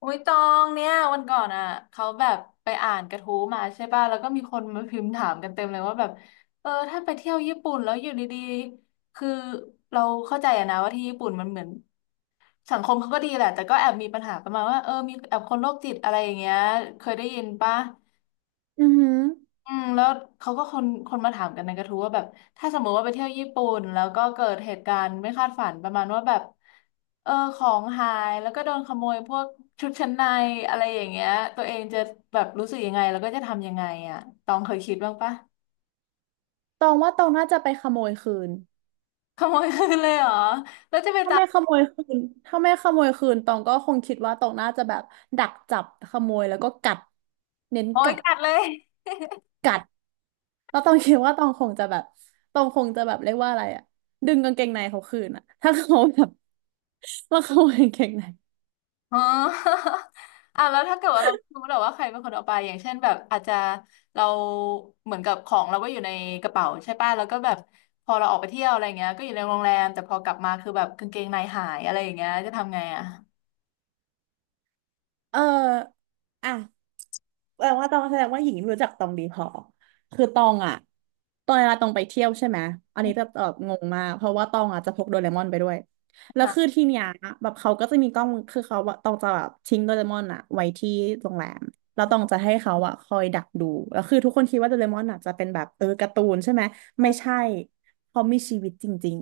อุ้ยตองเนี่ยวันก่อนอ่ะเขาแบบไปอ่านกระทู้มาใช่ป่ะแล้วก็มีคนมาพิมพ์ถามกันเต็มเลยว่าแบบเออถ้าไปเที่ยวญี่ปุ่นแล้วอยู่ดีๆคือเราเข้าใจอะนะว่าที่ญี่ปุ่นมันเหมือนสังคมเขาก็ดีแหละแต่ก็แอบมีปัญหาประมาณว่าเออมีแอบคนโรคจิตอะไรอย่างเงี้ยเคยได้ยินป่ะ อือหืออืมแล้วเขาก็คนมาถามกันในกระทู้ว่าแบบถ้าสมมติว่าไปเที่ยวญี่ปุ่นแล้วก็เกิดเหตุการณ์ไม่คาดฝันประมาณว่าแบบเออของหายแล้วก็โดนขโมยพวกชุดชั้นในอะไรอย่างเงี้ยตัวเองจะแบบรู้สึกยังไงแล้วก็จะทำยังไงอ่ะตองเคยคิดบ้างปะตองว่าตองน่าจะไปขโมยคืนขโมยคืนเลยเหรอแล้วจะเป็นถ้าไม่ขโมยคืนถ้าไม่ขโมยคืนตองก็คงคิดว่าตองน่าจะแบบดักจับขโมยแล้วก็กัดเน้นโอ้ยกัดกัดเลย กัดแล้วตองคิดว่าตองคงจะแบบตองคงจะแบบเรียกว่าอะไรอะดึงกางเกงในเขาคืนอะถ้าเขาแบบ ว่าขโมยกางเกงในอ๋อ อ่ะแล้วถ้าเกิดว่าเราไม่รู้แล้วว่าใครเป็นคนเอาไปอย่างเช่นแบบอาจจะเราเหมือนกับของเราก็อยู่ในกระเป๋าใช่ป่ะแล้วก็แบบพอเราออกไปเที่ยวอะไรเงี้ยก็อยู่ในโรงแรมแต่พอกลับมาคือแบบกางเกงในหายอะไรอย่างเงี้ยจะทำไงอ่ะเอออ่ะ แปลว่าตองแสดงว่าหญิงไม่รู้จักตองดีพอคือตองอ่ะตอนเวลาตองไปเที่ยวใช่ไหมอันนี้จะแบบงงมากเพราะว่าตองอ่ะจะพกโดเรมอนไปด้วยแล้วหาคือที่เนี้ยแบบเขาก็จะมีกล้องคือเขาว่าตองจะแบบทิ้งโดเรมอนอ่ะไว้ที่โรงแรมแล้วตองจะให้เขาอ่ะคอยดักดูแล้วคือทุกคนคิดว่าโดเรมอนอ่ะจะเป็นแบบการ์ตูนใช่ไหมเอไม่อใช่เขามีชีวิตจริง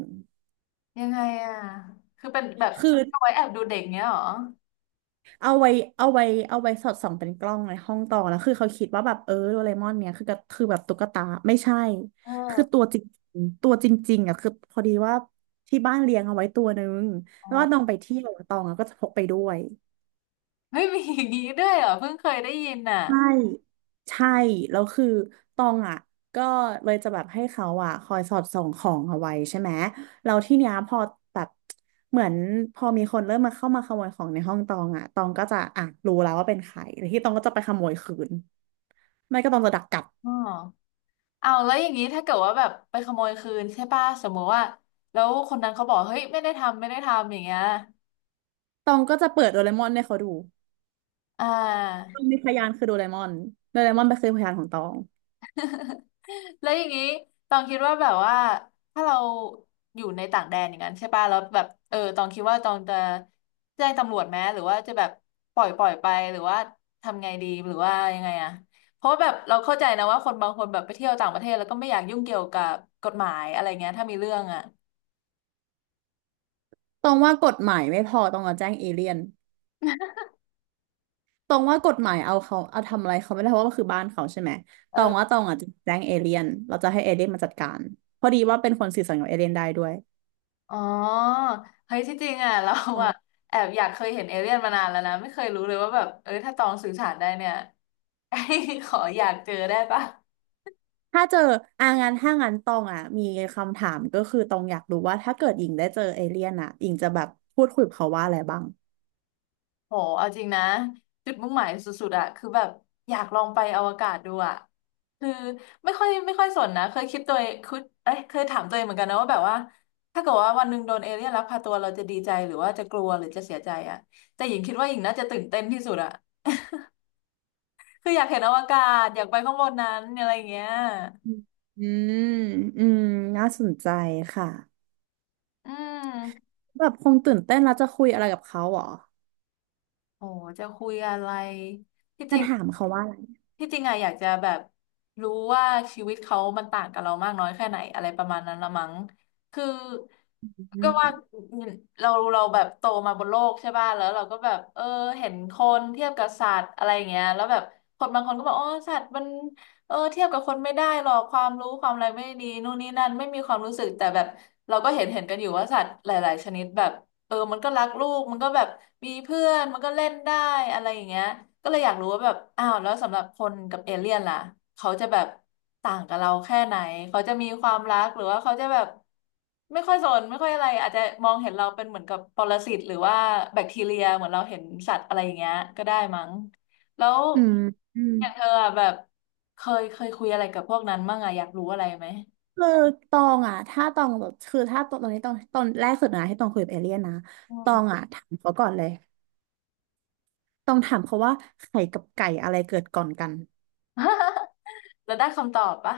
ยังไงอ่ะคือเป็นแบบๆคือ เอาไว้แอบดูเด็กเงี้ยเหรอเอาไว้เอาไว้เอาไว้สอดส่องเป็นกล้องในห้องต่อนะคือเขาคิดว่าแบบโดเรมอนเนี่ยคือก็คือแบบตุ๊กตาไม่ใช่เออคือตัวจริงๆอ่ะคือพอดีว่าที่บ้านเลี้ยงเอาไว้ตัวนึงอ๋แล้อวว่าน้องไปเที่ยวอะตองอะก็จะพกไปด้วย เฮ้ยมีอย่างงี้ด้วยเหรอเพิ่งเคยได้ยินน่ะใช่ใช่แล้วคือตองอ่ะก็เลยจะแบบให้เขาอ่ะคอยสอดส่องของเอาไว้ใช่ไหมแล้วที่เนี้ยพอแบบเหมือนพอมีคนเริ่มมาเข้ามาขโมยของในห้องตองอ่ะตองก็จะอ่ะรู้แล้วว่าเป็นใครแล้วที่ตองก็จะไปขโมยคืนไม่ก็ตองจะดักกลับอ๋อ เอาวแล้วอย่างนี้ถ้าเกิดว่าแบบไปขโมยคืนใช่ป่ะสมมุติว่าแล้วคนนั้นเขาบอกเฮ้ยไม่ได้ทำไม่ได้ทำอย่างเงี้ยตองก็จะเปิดโดเรมอนให้เขาดูอ่าตองมีพยานคือโดเรมอนโดเรมอนไปนคือพยานของตองแล้วอย่างนี้ตองคิดว่าแบบว่าถ้าเราอยู่ในต่างแดนอย่างนั้นใช่ป่ะแล้วแบบเออตองคิดว่าตองจะแจ้งตำรวจไหมหรือว่าจะแบบปล่อยไปหรือว่าทำไงดีหรือว่ายังไงอะเพราะว่าแบบเราเข้าใจนะว่าคนบางคนแบบไปเที่ยวต่างประเทศแล้วก็ไม่อยากยุ่งเกี่ยวกับกฎหมายอะไรเงี้ยถ้ามีเรื่องอะตองว่ากฎหมายไม่พอตองจะแจ้งเอเลี่ยน ตองว่ากฎหมายเอาเขาเอาทำอะไรเขาไม่ได้เพราะว่ามันคือบ้านเขาใช่ไหมเอตออ งว่าตองอาจจะแจ้งเอเลี่ยนเราจะให้เอเลี่ยนมาจัดการพอดีว่าเป็นคนสื่อสารกับเอเลี่ยนได้ด้วยอ๋อเฮ้ยที่จริงอ่ะ เราอ่ะอ่าแอบอยากเคยเห็นเอเลี่ยนมานานแล้วนะไม่เคยรู้เลยว่าแบบเอ้ถ้าตองสื่อสารได้เนี่ย ขออยากเจอได้ปะถ้าเจองานถ้างานตองอ่ะมีคำถามก็คือตองอยากรู้ว่าถ้าเกิดหญิงได้เจอเอเลี่ยนอ่ะหญิงจะแบบพูดคุยกับเขาว่าอะไรบ้างโหเอาจริงนะจุดมุ่งหมายสุดๆอ่ะคือแบบอยากลองไปอวกาศดูอ่ะคือไม่ค่อยสนนะเคยคิดตัวเองคิดเอ้ยเคยถามตัวเองเหมือนกันนะว่าแบบว่าถ้าเกิดว่าวันหนึ่งโดนเอเลี่ยนลักพาตัวเราจะดีใจหรือว่าจะกลัวหรือจะเสียใจอ่ะแต่หญิงคิดว่าหญิงน่าจะตื่นเต้นที่สุดอ่ะคืออยากเห็นอวกาศอยากไปข้างบนนั้นอะไรอย่างเงี้ย อืมอืมอืมน่าสนใจค่ะอืมแบบคงตื่นเต้นแล้วจะคุยอะไรกับเขาเหรอโอ้จะคุยอะไรที่จจะริงถามเขาว่าอะไรที่จริงอะอยากจะแบบรู้ว่าชีวิตเขามันต่างกับเรามากน้อยแค่ไหนอะไรประมาณนั้นละมั้งคืออืก็ว่ามเราแบบโตมาบนโลกใช่ป่ะแล้วเราก็แบบเออเห็นคนเทียบกับสัตว์อะไรอย่างเงี้ยแล้วแบบคนบางคนก็บอกอ๋อสัตว์มันเออเทียบกับคนไม่ได้หรอกความรู้ความอะไรไม่ดีนู่นนี่นั่นไม่มีความรู้สึกแต่แบบเราก็เห็นกันอยู่ว่าสัตว์หลายๆชนิดแบบ เออมันก็รักลูกมันก็แบบมีเพื่อนมันก็เล่นได้อะไรอย่างเงี้ยก็เลยอยากรู้ว่าแบบอ้าวแล้วสำหรับคนกับเอเลี่ยนล่ะเขาจะแบบต่างกับเราแค่ไหนเขาจะมีความรักหรือว่าเขาจะแบบไม่ค่อยสนไม่ค่อยอะไรอาจจะมองเห็นเราเป็นเหมือนกับปรสิตหรือว่าแบคทีเรียเหมือนเราเห็นสัตว์อะไรอย่างเงี้ยก็ได้มั้งแล้วอือย่างเธอม อะแบบเคยคุยอะไรกับพวกนั้นบ้างอะอยากรู้อะไรไหมคือตองอ่ะถ้าตองแบบคือถ้าตอนนี้ตองตอนแรกสุดนะที่ตองคุยกับเอเลี่ยนนะอืตม องอ่ะถามเขาก่อนเลยตองถามเขาว่าไข่กับไก่อะไรเกิดก่อนกัน แล้วได้คำตอบปะ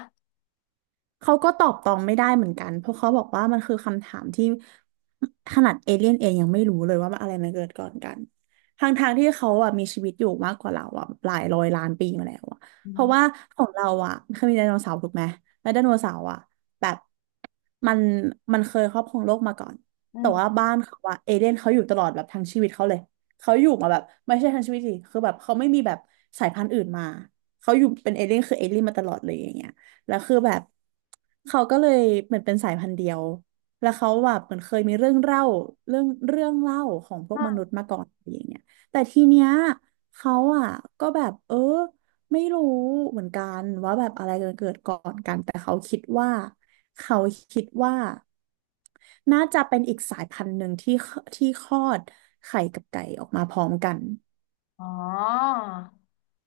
เขาก็ตอบตองไม่ได้เหมือนกันเพราะเขาบอกว่ามันคือคำถามที่ขนาดเอเลี่ยนเองยังไม่รู้เลยว่าอะไรมันเกิดก่อนกันทางๆที่เขาอ่ะมีชีวิตอยู่มากกว่าเราอ่ะหลายร้อยล้านปีมาแล้วอ่ะอืเพราะมว่าของเราอ่ะเคยมีไดโนเสาร์ถูกไหมแล้วไดโนเสาร์อ่ะแบบมันมันเคยครอบครองโลกมาก่อนอืแต่ว่าม บ้านเขาอ่ะเอเลี่ยนเขาอยู่ตลอดแบบทั้งชีวิตเขาเลยเขาอยู่มาแบบไม่ใช่ทั้งชีวิตดิคือแบบเขาไม่มีแบบสายพันธุ์อื่นมาเขาอยู่เป็นเอเลี่ยนคือเอเลี่ยนมาตลอดเลยอย่างเงี้ย แล้วคือแบบเขาก็เลยเหมือนเป็นสายพันธุ์เดียวแล้วเขาแบบเหมือนเคยมีเรื่องเล่าของพวกมนุษย์มาก่อนอะไรอย่างเงี้ยแต่ทีเนี้ยเขาอ่ะก็แบบไม่รู้เหมือนกันว่าแบบอะไรจะเกิดก่อนกันแต่เขาคิดว่าเขาคิดว่าน่าจะเป็นอีกสายพันธุ์หนึ่งที่คลอดไข่กับไก่ออกมาพร้อมกันอ๋อ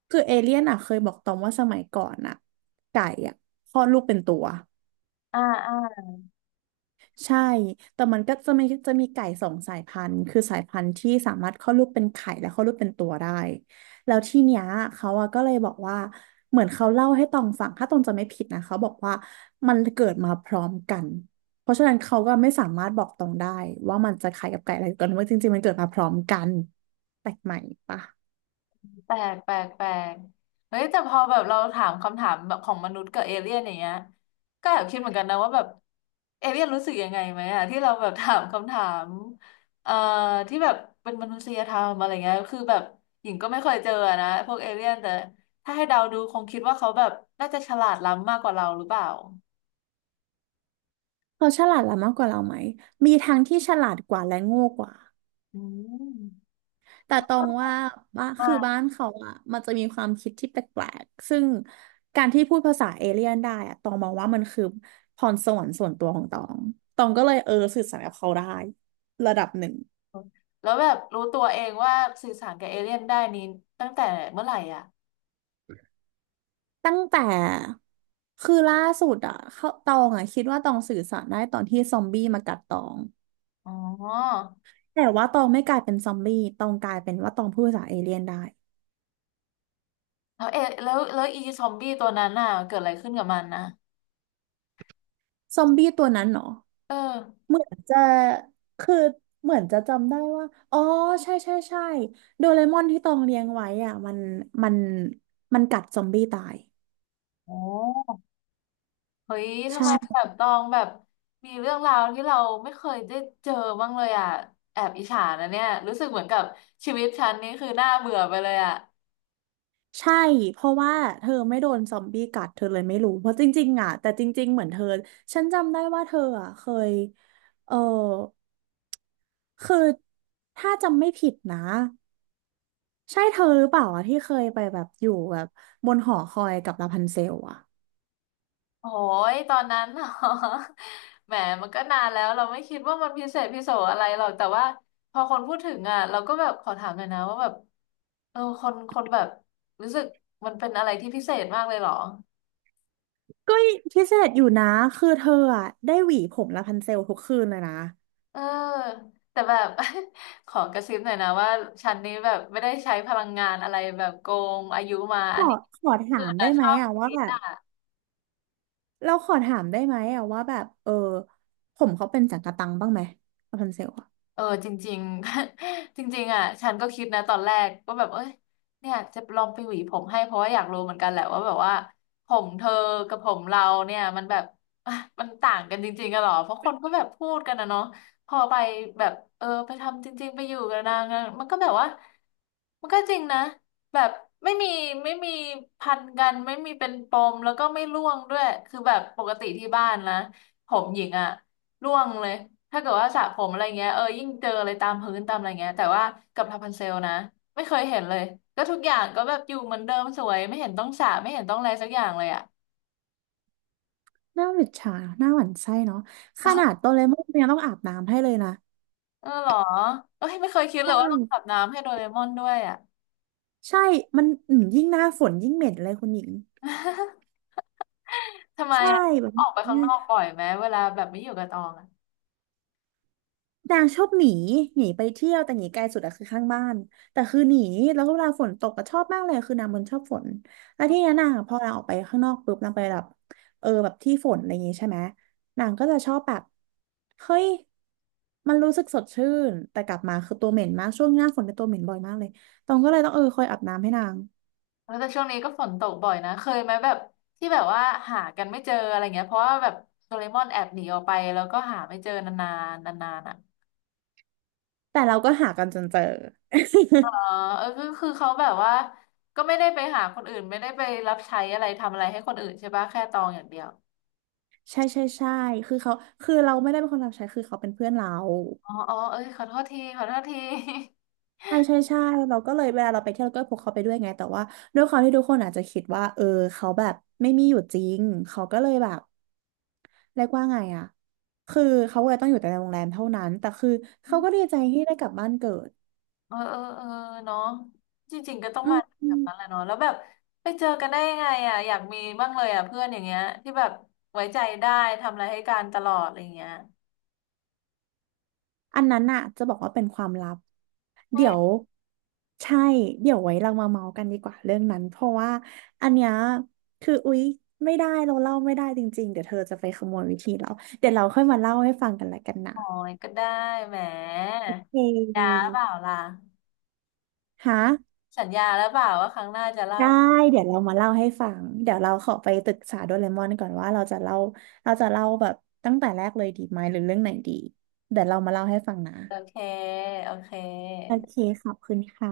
คือเอเลี่ยนอ่ะเคยบอกตอมว่าสมัยก่อนอ่ะไก่อ่ะคลอดลูกเป็นตัว อ่าอ่าใช่ แต่มันก็จะมีไก่สองสายพันธุ์คือสายพันธุ์ที่สามารถคลอดลูกเป็นไข่และคลอดลูกเป็นตัวได้แล้วที่เนี้ยเขาอะก็เลยบอกว่า เหมือนเขาเล่าให้ตองฟังถ้าตองจะไม่ผิดนะเขาบอกว่ามันเกิดมาพร้อมกัน เพราะฉะนั้นเขาก็ไม่สามารถบอกตองได้ว่ามันจะไข่กับไก่อะไรกันว่าจริงๆมันเกิดมาพร้อมกันแปลกใหม่ปะแปลก แปลก แปลกเฮ้ยแต่พอแบบเราถามคำถามแบบของมนุษย์กับเอเลี่ยนอย่างเงี้ยก็แอบคิดเหมือนกันนะว่าแบบเอเลี่ยนรู้สึกยังไงไหมอะที่เราแบบถามคำถามเอ่อที่แบบเป็นมนุษยธรรมอะไรเงี้ย คือแบบหญิงก็ไม่เคยเจอนะพวกเอเลี่ยนแต่ถ้าให้เดาดูคงคิดว่าเขาแบบน่าจะฉลาดล้ำมากกว่าเราหรือเปล่า เขาฉลาดละมากกว่าเราไหมมีทั้งที่ฉลาดกว่าและโง่กว่า อืมแต่ตรงว่าบ้านมาคือกบ้านเขาอะ มันจะมีความคิดที่แปลกๆซึ่งการที่พูดภาษาเอเลี่ยนได้อะตองมองว่ามันคือพรสวรรค์ส่วนตัวของตองตองก็เลยสื่อสารกับเขาได้ระดับหนึ่งแล้วแบบรู้ตัวเองว่าสื่อสารกับเอเลี่ยนได้นี้ตั้งแต่เมื่อไหร่อ่ะ ตั้งแต่ คือล่าสุดอะเขาตองอะคิดว่าตองสื่อสารได้ตอนที่ซอมบี้มากัดตอง อ๋อแต่ว่าตองไม่กลายเป็นซอมบี้ตองกลายเป็นว่าตองพูดภาษาเอเลี่ยนได้แล้วเอะแล้วแล้วอีซอมบี้ตัวนั้นน่ะเกิดอะไรขึ้นกับมันนะซอมบี้ตัวนั้นเหรอ เออเหมือนจะคือเหมือนจะจำได้ว่าอ๋อใช่ใช่ใช่โดเรมอนที่ตองเลี้ยงไว้อ่ะมันมันมันกัดซอมบี้ตายโอ้เฮ้ยทำไมแบใช่บตองแบบมีเรื่องราวที่เราไม่เคยได้เจอบ้างเลยอ่ะแอบอิจฉานะเนี่ยรู้สึกเหมือนกับชีวิตฉันนี่คือน่าเบื่อไปเลยอ่ะใช่เพราะว่าเธอไม่โดนซอมบี้กัดเธอเลยไม่รู้เพราะจริงๆอ่ะแต่จริงๆเหมือนเธอฉันจำได้ว่าเธออ่ะเคยเออคือถ้าจำไม่ผิดนะใช่เธอหรือเปล่าอ่ะที่เคยไปแบบอยู่แบบบนหอคอยกับลาพันเซลอ่ะ โอ้ยตอนนั้น เหรอ แหมมันก็นานแล้วเราไม่คิดว่ามันพิเศษพิโสอะไรหรอกแต่ว่าพอคนพูดถึงอ่ะเราก็แบบขอถามหน่อยนะว่าแบบเออคนแบบรู้สึกมันเป็นอะไรที่พิเศษมากเลยเหรอ ก็พิเศษอยู่นะคือเธออะได้หวีผมละพันเซลทุกคืนเลยนะเออแต่แบบ ขอกระซิบหน่อยนะว่าฉันนี้แบบไม่ได้ใช้พลังงานอะไรแบบโกงอายุมาอันนี้ขอถาคือมได้นะชไหมอบอะว่าคิดแบบอ่ะ เราขอถามได้ไหมอะว่าแบบผมเขาเป็นจักระตังบ้างไหมละพันเซลอะเออจริงๆ จริงๆอ่ะฉันก็คิดนะตอนแรกว่าแบบเอ้ยเนี่ยจะลองไปหวีผมให้เพราะว่าอยากรู้เหมือนกันแหละว่าแบบว่าผมเธอกับผมเราเนี่ยมันแบบ อ่ะมันต่างกันจริงๆกันหรอเพราะคนก็แบบพูดกันนะเนาะพอไปแบบเออไปทำจริงๆไปอยู่กับนางอะมันก็แบบว่ามันก็จริงนะแบบไม่มีไม่มีพันกันไม่มีเป็นปมแล้วก็ไม่ร่วงด้วยคือแบบปกติที่บ้านนะผมหญิงอ่ะ ร่วงเลยถ้าเกิดว่าสระผมอะไรเงี้ยเออยิ่งเจออะไรตามพื้นตามอะไรเงี้ยแต่ว่ากับทาพันเซลนะไม่เคยเห็นเลยก็ทุกอย่างก็แบบอยู่เหมือนเดิมสวยไม่เห็นต้องสระไม่เห็นต้องอะไรสักอย่างเลยอ่ะหน้าหวิดฉาหน้าหวั่นไส้เนาะขนาดโดเรมอนยังต้องอาบน้ำให้เลยนะเออเหรอเอ้ยไม่เคยคิดเลใช่ยว่าต้องอาบน้ำให้โดเรมอนด้วยอ่ะ ใช่มันยิ่งหน้าฝนยิ่งเหม็นเลยคุณหญิง ทำไมใช่อ่ะแบบออนี้ กไปข้างนอกบ่อยไหมเวลาแบบไม่อยู่กับตองอ่ะนางชอบหนีหนีไปเที่ยวแต่หนีไกลสุดอะคือข้างบ้านแต่คือหนีแล้วก็เวลาฝนตกก็ชอบมากเลยคือนางมันชอบฝนแล้วที่นี้นนางอะพอนางออกไปข้างนอกปุ๊บนางไปแบบแบบที่ฝนอะไรอย่างงี้ใช่ไหมนางก็จะชอบแบบเฮ้ยมันรู้สึกสดชื่นแต่กลับมาคือตัวเหม็นมากช่วงหน้าฝนเป็นยตัวเหม็นบ่อยมากเลยตองก็เลยต้องคอยอาบน้ำให้นางเออแต่ช่วงนี้ก็ฝนตกบ่อยนะเคยไหมแบบที่แบบว่าหากันไม่เจออะไรเงี้ยเพราะว่าแบบโดเรมอนแอบหนีออกไปแล้วก็หาไม่เจอนานๆนานๆอ่ะ แต่เราก็หากันจนเจออ๋อเออก็คือเขาแบบว่าก็ไม่ได้ไปหาคนอื่นไม่ได้ไปรับใช้อะไรทำอะไรให้คนอื่นใช่ปะแค่ตองอย่างเดียวใช่ใช่ใช่คือเขาคือเราไม่ได้เป็นคนรับใช้คือเขาเป็นเพื่อนเรา อ๋ออ๋อเอ้ยขอโทษทีขอโทษทีใช่ใช่ใช่เราก็เลยเวลาเราไปเที่ยวเราก็พกเขาไปด้วยไงแต่ว่าด้วยความที่ทุกคนอาจจะคิดว่าเขาแบบไม่มีอยู่จริง เขาก็เลยแบบเรียกว่าไงอะ คือเขาเลยต้องอยู่แต่ในโรงแรมเท่านั้น แต่คือเขาก็ดีใจที่ได้กลับบ้านเกิดเออเออเออเนาะจริงๆก็ต้องอืมามอแบบมนั้นแหละเนาะแล้วแบบไปเจอกันได้ยังไงอ่ะอยากมีบ้างเลยอ่ะเพื่อนอย่างเงี้ยที่แบบไว้ใจได้ทำอะไรให้กันตลอดอะไรอย่างเงี้ยอันนั้นน่ะจะบอกว่าเป็นความลับ เฮ้เดี๋ยยวใช่ เดี๋ยวไว้เรามาเมาส์กันดีกว่าเรื่องนั้นเพราะว่าอันเนี้ยคืออุ๊ยไม่ได้เราเล่าไม่ได้จริงๆเดี๋ยวเธอจะไปขโมยวิธีเราเดี๋ยวเราค่อยมาเล่าให้ฟังกันละกันนะโอ้ยก็ได้แหมโอเค ยาเปล่าล่ะฮะสัญญาแล้วเปล่าว่าครั้งหน้าจะเล่าได้เดี๋ยวเรามาเล่าให้ฟังเดี๋ยวเราขอไปปรึกษาโดเรมอนก่อนว่าเราจะเล่าเราจะเล่าแบบตั้งแต่แรกเลยดีไหมหรือเรื่องไหนดีเดี๋ยวเรามาเล่าให้ฟังนะโอเคโอเคโอเคขอบคุณค่ะ